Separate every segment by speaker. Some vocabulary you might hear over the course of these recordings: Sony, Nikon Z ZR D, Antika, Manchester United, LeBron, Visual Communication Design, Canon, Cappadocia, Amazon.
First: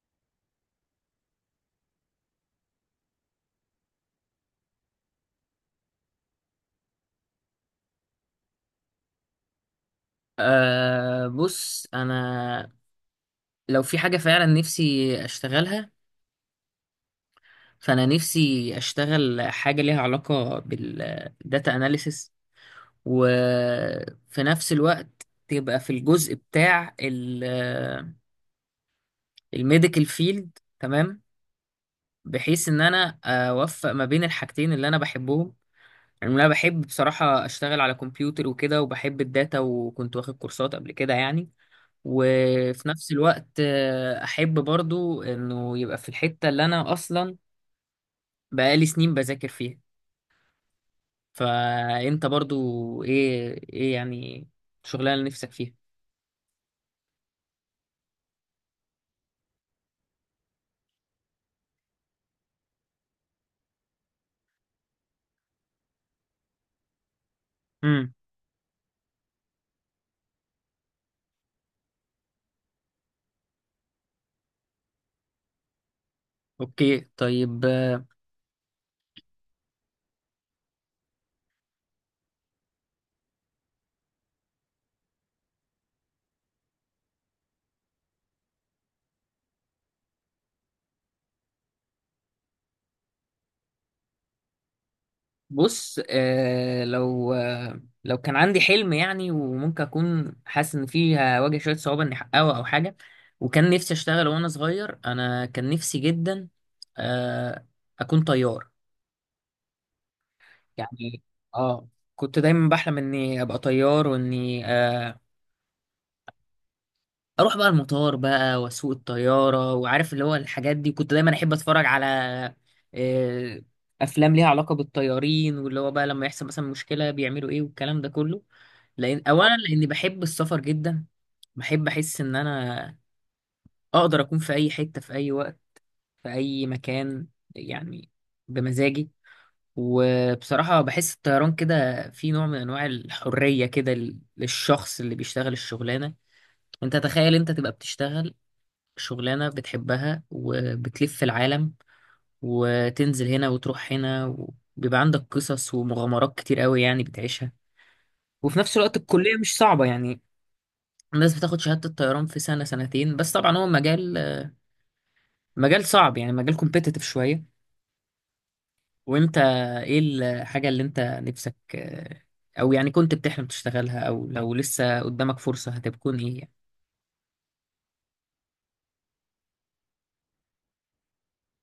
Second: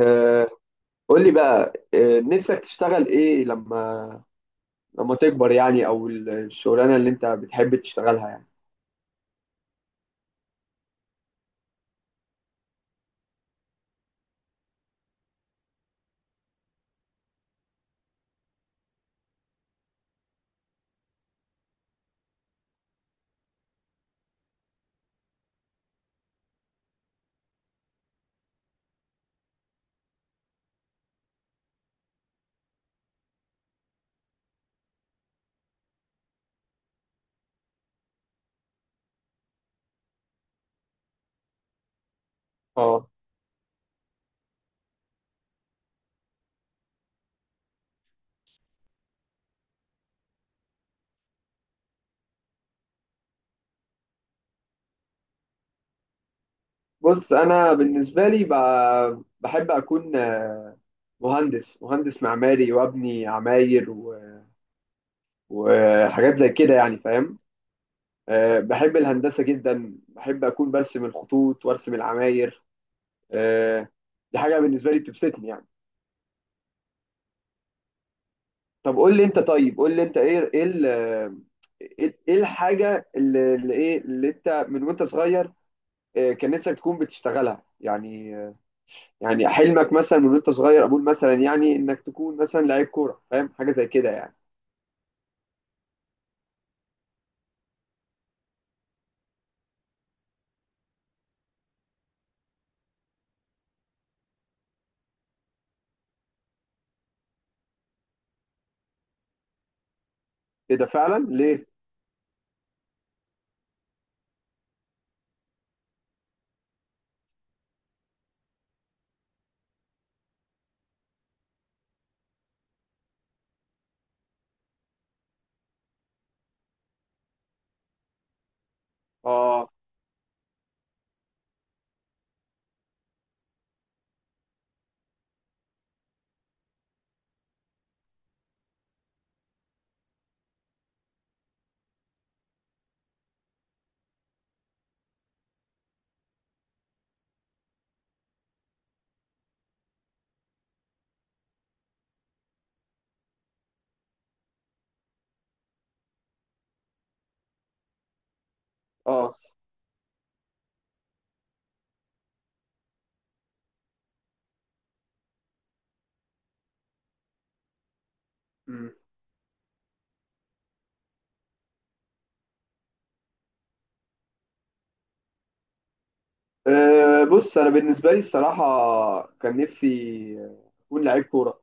Speaker 1: آه، قول لي بقى، آه، نفسك تشتغل ايه لما لما تكبر يعني او الشغلانه اللي انت بتحب تشتغلها يعني؟
Speaker 2: أه بص انا لو في حاجه فعلا نفسي اشتغلها، فانا نفسي اشتغل حاجه ليها علاقه بالداتا اناليسس، وفي نفس الوقت تبقى في الجزء بتاع الميديكال فيلد. تمام، بحيث ان انا اوفق ما بين الحاجتين اللي انا بحبهم. يعني انا بحب بصراحه اشتغل على كمبيوتر وكده، وبحب الداتا وكنت واخد كورسات قبل كده يعني. وفي
Speaker 1: اه،
Speaker 2: نفس الوقت احب برضو انه يبقى في الحتة اللي انا اصلا بقالي سنين بذاكر فيها. فانت برضو ايه يعني الشغلانة اللي نفسك فيها؟
Speaker 1: بص انا بالنسبه لي بحب اكون مهندس معماري وابني عماير وحاجات زي كده يعني، فاهم؟
Speaker 2: امم.
Speaker 1: آه، بحب الهندسه جدا، بحب اكون برسم الخطوط وارسم العماير. آه، دي حاجه بالنسبه لي بتبسطني يعني.
Speaker 2: اوكي، طيب.
Speaker 1: طب قول لي انت، طيب قول لي انت ايه الحاجه اللي اللي انت من وانت صغير آه، كان نفسك تكون بتشتغلها يعني، آه، يعني حلمك مثلا من وانت صغير، اقول مثلا يعني انك تكون مثلا لعيب كوره، فاهم؟ حاجه زي كده يعني.
Speaker 2: بص، لو كان عندي حلم يعني، وممكن اكون حاسس ان فيه هواجه شوية صعوبة اني احققه او حاجة، وكان نفسي اشتغل وانا صغير، انا كان نفسي جدا آه اكون طيار
Speaker 1: ايه ده
Speaker 2: يعني.
Speaker 1: فعلا؟ ليه؟
Speaker 2: اه، كنت دايما بحلم اني ابقى طيار، واني اروح بقى المطار بقى واسوق الطياره، وعارف اللي هو الحاجات دي. كنت دايما احب اتفرج على آه افلام ليها علاقه بالطيارين، واللي هو بقى لما يحصل مثلا مشكله بيعملوا ايه والكلام ده كله. لان اولا
Speaker 1: اه.
Speaker 2: لاني بحب السفر جدا، بحب احس ان انا اقدر اكون في اي حته في اي وقت، في اي مكان يعني، بمزاجي. وبصراحة بحس الطيران كده في نوع من أنواع الحرية كده ل- للشخص اللي بيشتغل الشغلانة. أنت تخيل أنت تبقى بتشتغل شغلانة بتحبها وبتلف في العالم، وتنزل هنا وتروح هنا، وبيبقى عندك قصص ومغامرات كتير قوي يعني بتعيشها. وفي نفس الوقت
Speaker 1: اه.
Speaker 2: الكلية مش صعبة يعني، الناس بتاخد شهادة الطيران في سنة سنتين. بس طبعا هو مجال صعب، يعني مجال كومبيتيتيف شوية.
Speaker 1: مم.
Speaker 2: وانت ايه الحاجة اللي انت نفسك او يعني كنت بتحلم تشتغلها، او لو لسه قدامك فرصة هتكون ايه يعني؟
Speaker 1: آه، بص انا بالنسبه لي الصراحه، كان نفسي آه، اكون لعيب كوره.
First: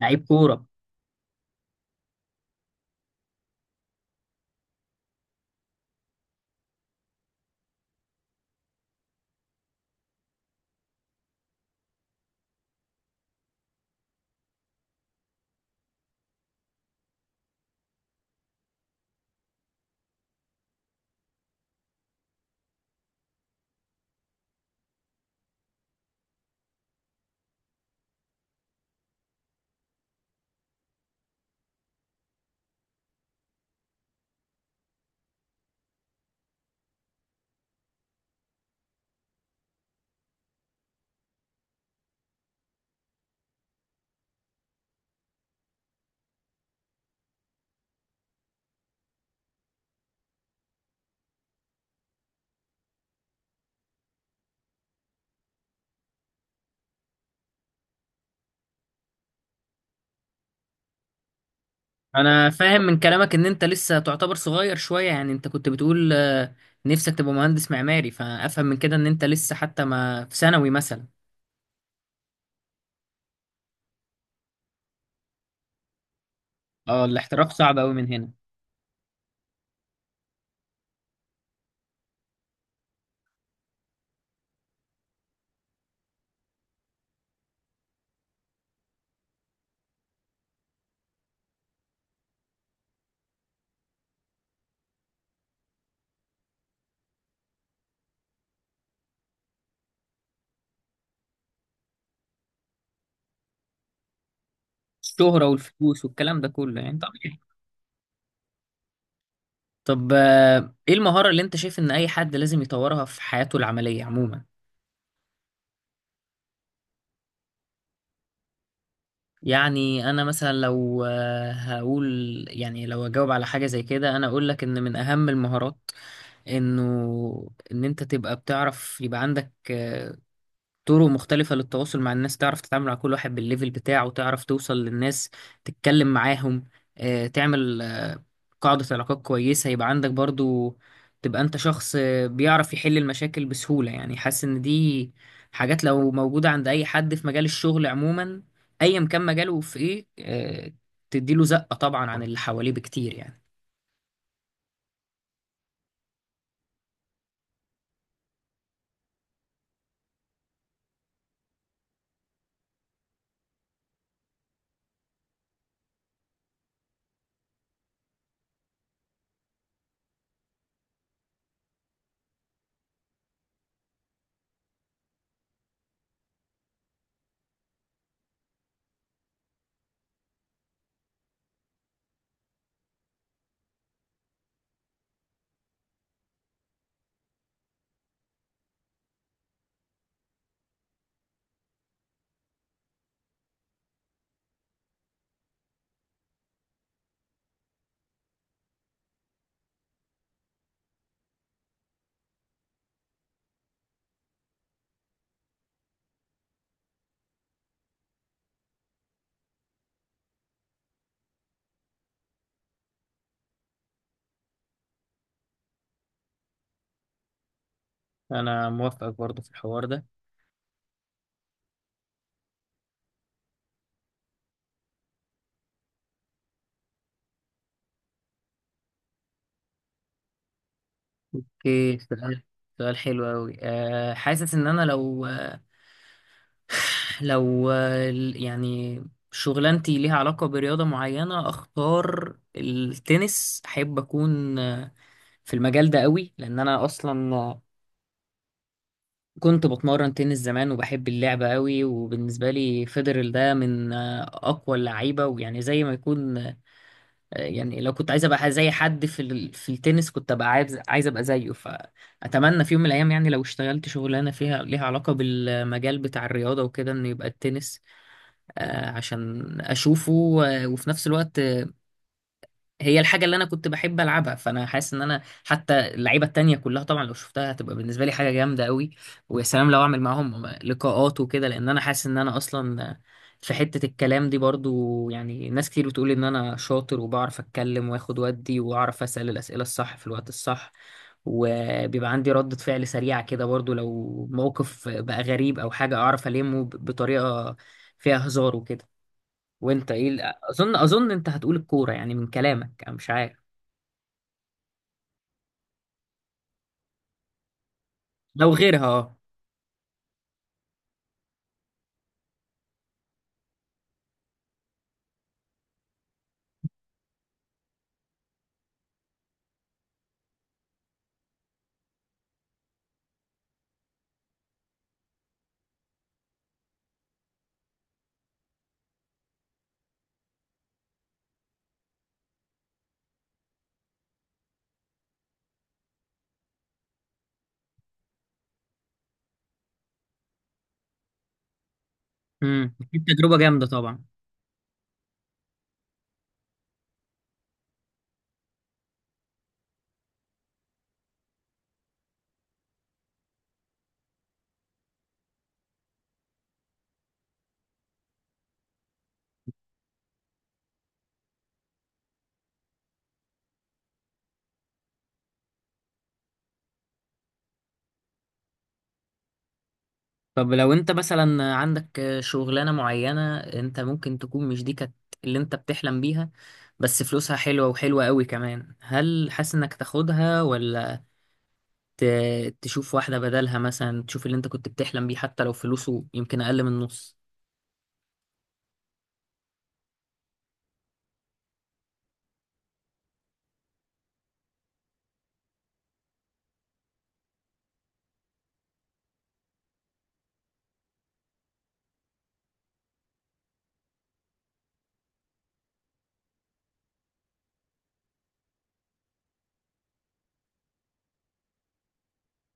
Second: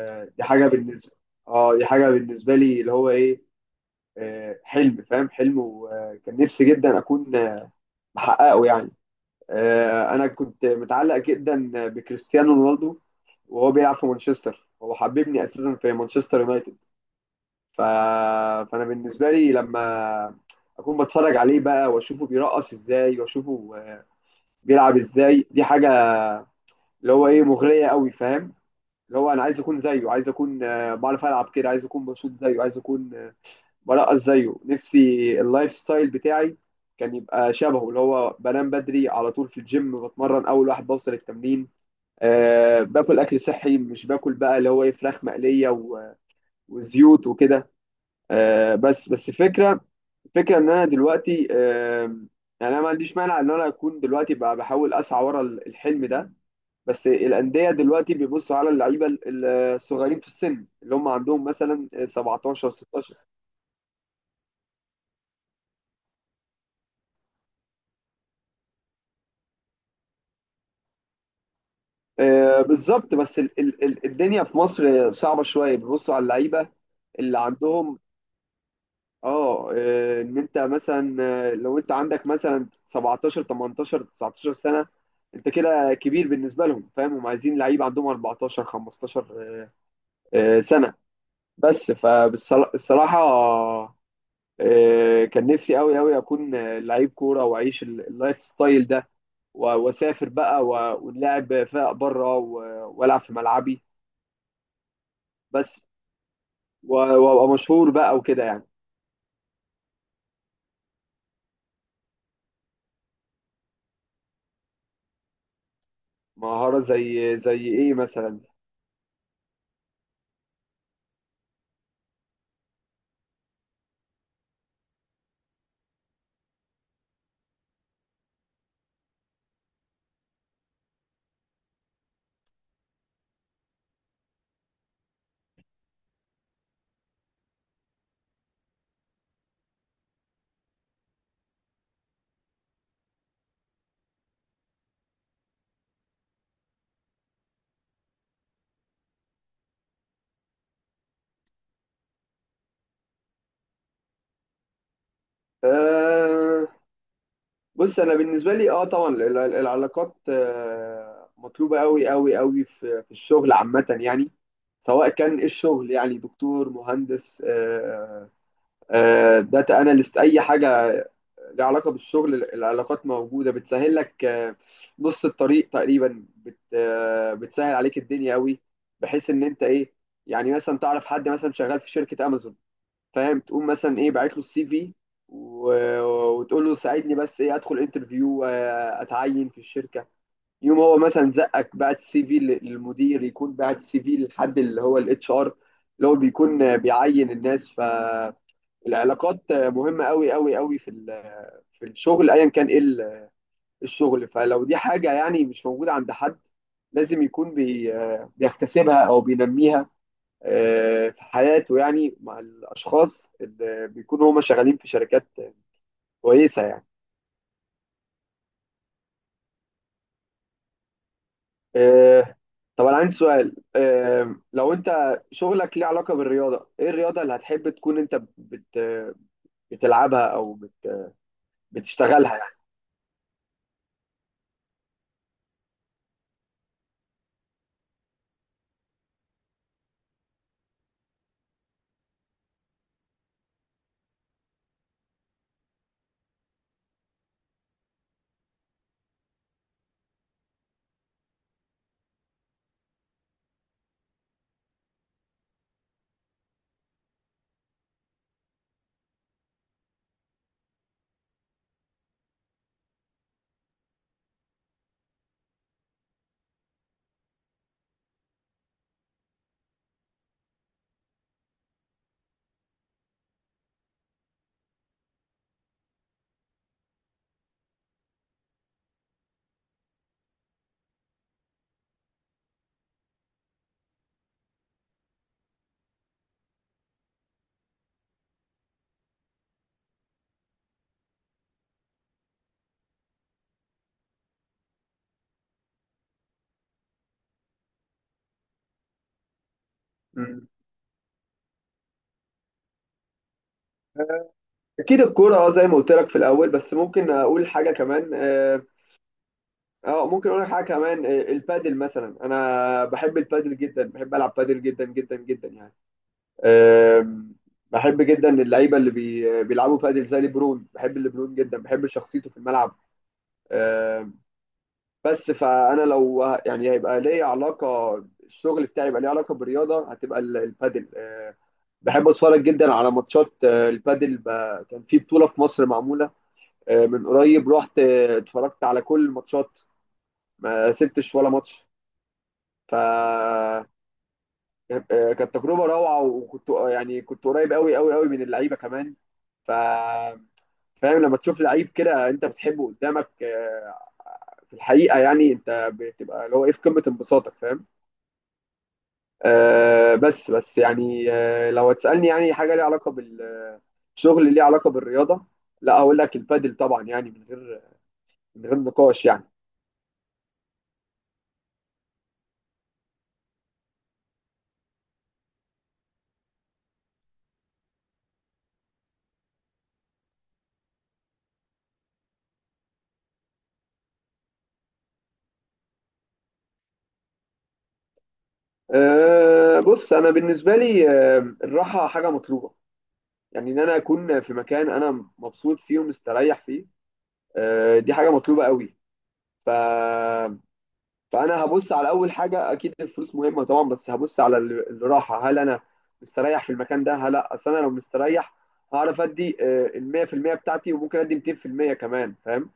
Speaker 2: لعيب
Speaker 1: دي
Speaker 2: كورة!
Speaker 1: حاجه بالنسبه، اه دي حاجه بالنسبه لي اللي هو ايه، آه، حلم، فاهم؟ حلم، وكان نفسي جدا اكون محققه يعني. آه، انا كنت متعلق جدا بكريستيانو رونالدو، وهو بيلعب في مانشستر. هو حببني اساسا في مانشستر يونايتد. ف... فانا بالنسبه لي لما اكون بتفرج عليه بقى واشوفه بيرقص ازاي واشوفه آه، بيلعب ازاي، دي حاجه اللي هو ايه مغريه قوي، فاهم؟ اللي هو انا عايز اكون زيه، عايز اكون آه، بعرف العب كده، عايز اكون بشوط زيه، عايز اكون آه، بلقط زيه. نفسي اللايف ستايل بتاعي كان يبقى شبهه، اللي هو بنام بدري، على طول في الجيم بتمرن، اول واحد بوصل التمرين، أه باكل اكل صحي، مش باكل بقى اللي هو ايه فراخ مقليه وزيوت وكده. أه بس بس الفكره، الفكره ان انا دلوقتي، أه يعني انا ما عنديش مانع ان انا اكون دلوقتي بقى بحاول اسعى ورا الحلم ده. بس الانديه دلوقتي بيبصوا على اللعيبه الصغيرين في السن، اللي هم عندهم مثلا
Speaker 2: انا
Speaker 1: 17،
Speaker 2: فاهم من
Speaker 1: 16.
Speaker 2: كلامك ان انت لسه تعتبر صغير شوية. يعني انت كنت بتقول نفسك تبقى مهندس معماري، فافهم من كده ان انت لسه حتى ما في ثانوي مثلا.
Speaker 1: آه، بالظبط، بس ال الدنيا في مصر صعبة شوية، بيبصوا على اللعيبة
Speaker 2: اه،
Speaker 1: اللي
Speaker 2: الاحتراف صعب قوي
Speaker 1: عندهم،
Speaker 2: من هنا.
Speaker 1: اه آه، ان انت مثلا آه، لو انت عندك مثلا 17، 18، 19 سنة، انت كده كبير بالنسبة لهم، فاهم؟ هم عايزين لعيبة عندهم 14، 15 آه، آه، سنة. بس فبالصراحة كان نفسي قوي قوي اكون آه، لعيب كورة واعيش اللايف ستايل ده، واسافر بقى ونلعب فرق بره والعب في ملعبي،
Speaker 2: الشهرة
Speaker 1: بس
Speaker 2: والفلوس والكلام ده كله، يعني طبيعي.
Speaker 1: وابقى مشهور بقى وكده يعني.
Speaker 2: طب ايه المهارة اللي انت شايف ان اي حد لازم يطورها في حياته العملية عموما؟
Speaker 1: مهارة زي زي ايه مثلا؟
Speaker 2: يعني انا مثلا لو هقول، يعني لو اجاوب على حاجه زي كده انا اقول لك ان من اهم المهارات، انه ان انت تبقى بتعرف، يبقى عندك طرق مختلفة للتواصل مع الناس، تعرف تتعامل مع كل واحد بالليفل بتاعه، تعرف توصل للناس، تتكلم معاهم، تعمل قاعدة علاقات كويسة. يبقى عندك برضو تبقى انت شخص بيعرف يحل المشاكل بسهولة. يعني حاسس ان دي حاجات لو موجودة عند اي حد في مجال الشغل عموما، ايا كان مجاله في ايه، تديله زقة طبعا عن اللي حواليه بكتير يعني.
Speaker 1: آه، بص انا بالنسبة لي، اه طبعا العلاقات آه مطلوبة قوي قوي قوي في في الشغل عامة يعني، سواء كان إيه الشغل، يعني دكتور، مهندس، آه آه داتا اناليست، اي حاجة ليها علاقة بالشغل. العلاقات موجودة بتسهل لك آه نص الطريق تقريبا، آه بتسهل عليك الدنيا قوي، بحيث ان انت ايه، يعني مثلا تعرف حد مثلا شغال في شركة امازون، فاهم؟ تقوم مثلا ايه باعت له السي في، و- وتقول له ساعدني بس ايه ادخل انترفيو، آه، اتعين في الشركه. يوم هو مثلا زقك بعت السي في للمدير، يكون بعت السي في للحد اللي هو الاتش ار، اللي هو بيكون آه، بيعين الناس. فالعلاقات آه، مهمه قوي قوي قوي في آه، في الشغل ايا كان ايه الشغل. فلو دي حاجه يعني مش موجوده عند حد، لازم يكون آه، بيكتسبها او بينميها آه، في حياته، يعني مع الاشخاص اللي بيكونوا هما شغالين في شركات كويسه يعني.
Speaker 2: انا موافقك برضو في الحوار ده.
Speaker 1: آه، طب انا عندي سؤال، آه، لو انت شغلك ليه علاقه بالرياضه، ايه الرياضه اللي هتحب تكون انت بت بتلعبها او بت
Speaker 2: اوكي،
Speaker 1: بتشتغلها
Speaker 2: سؤال.
Speaker 1: يعني؟
Speaker 2: سؤال حلو أوي. أه، حاسس إن أنا لو، لو يعني شغلانتي ليها علاقة برياضة معينة، أختار التنس. أحب أكون في المجال ده قوي، لأن أنا أصلا كنت بتمرن تنس زمان وبحب اللعبة قوي. وبالنسبة لي فيدرل ده من أقوى اللعيبة، ويعني زي ما يكون يعني لو كنت عايز أبقى زي حد في ال- في التنس كنت أبقى عايز أبقى زيه. فأتمنى في يوم من الأيام يعني لو اشتغلت شغلانة فيها ليها علاقة بالمجال بتاع الرياضة وكده، إن يبقى التنس، عشان اشوفه، وفي نفس الوقت هي الحاجه اللي انا كنت بحب العبها. فانا حاسس ان انا حتى اللعيبه التانية كلها طبعا لو شفتها هتبقى بالنسبه لي حاجه جامده قوي. ويا سلام لو اعمل معاهم لقاءات وكده، لان انا حاسس ان انا اصلا في حته الكلام دي برضو، يعني ناس كتير بتقول ان انا شاطر وبعرف اتكلم واخد ودي واعرف اسال الاسئله الصح في الوقت الصح. وبيبقى عندي ردة فعل سريعة كده برضو، لو موقف بقى غريب أو حاجة أعرف ألمه ب- بطريقة فيها هزار وكده. وانت ايه ال-
Speaker 1: مم.
Speaker 2: اظن انت هتقول الكوره يعني من كلامك، انا مش عارف،
Speaker 1: آه، اكيد الكوره، اه، زي ما قلت لك في الاول، بس ممكن اقول حاجه كمان،
Speaker 2: لو
Speaker 1: اه
Speaker 2: غيرها. اه.
Speaker 1: آه، ممكن اقول لك حاجه كمان، آه، البادل مثلا. انا بحب البادل جدا، بحب العب بادل جدا جدا جدا يعني. أم، بحب جدا اللعيبه اللي بيلعبوا بادل زي ليبرون. بحب ليبرون جدا، بحب شخصيته في الملعب. أم، بس فانا لو يعني هيبقى ليا علاقه، الشغل بتاعي يبقى ليه علاقه بالرياضه، هتبقى البادل. أه، بحب اتفرج جدا على ماتشات أه، البادل، كان في بطوله في مصر معموله أه، من قريب، رحت أه، اتفرجت على كل الماتشات، ما سبتش ولا ماتش.
Speaker 2: امم،
Speaker 1: ف
Speaker 2: اكيد تجربه جامده طبعا.
Speaker 1: آه، كانت تجربه روعه، وكنت يعني كنت قريب قوي قوي قوي من اللعيبه كمان. ف فاهم لما تشوف لعيب كده انت بتحبه قدامك، آه، في الحقيقه يعني انت بتبقى اللي هو ايه في قمه انبساطك، فاهم؟ آه بس بس يعني آه لو هتسالني يعني حاجه ليها علاقه بالشغل، ليها علاقه بالرياضه، لا اقول لك البادل طبعا، يعني من غير من غير نقاش يعني.
Speaker 2: طب لو انت مثلا عندك شغلانه معينه، انت ممكن تكون مش دي كانت اللي انت بتحلم بيها، بس فلوسها حلوه وحلوه قوي كمان، هل حاسس انك تاخدها، ولا ت- تشوف واحده بدلها؟ مثلا تشوف اللي انت كنت بتحلم بيه حتى لو فلوسه يمكن اقل من النص.
Speaker 1: آه بص انا بالنسبه لي آه الراحه حاجه مطلوبه، يعني ان انا اكون في مكان انا مبسوط فيه ومستريح فيه، آه دي حاجه مطلوبه قوي. ف فانا هبص على اول حاجه، اكيد الفلوس مهمه طبعا، بس هبص على الراحه. هل انا مستريح في المكان ده هل لا، اصل انا لو مستريح هعرف ادي آه، ال 100% بتاعتي، وممكن ادي 200% كمان، فاهم؟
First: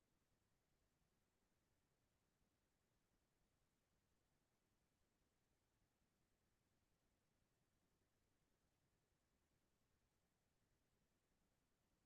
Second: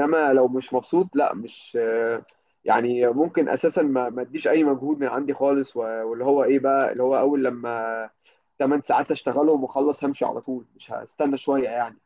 Speaker 1: انما لو مش مبسوط لا، مش آه، يعني ممكن اساسا ما اديش اي مجهود من عندي خالص، واللي هو ايه بقى اللي هو اول لما 8 ساعات اشتغلهم واخلص همشي على طول، مش هستنى شويه يعني.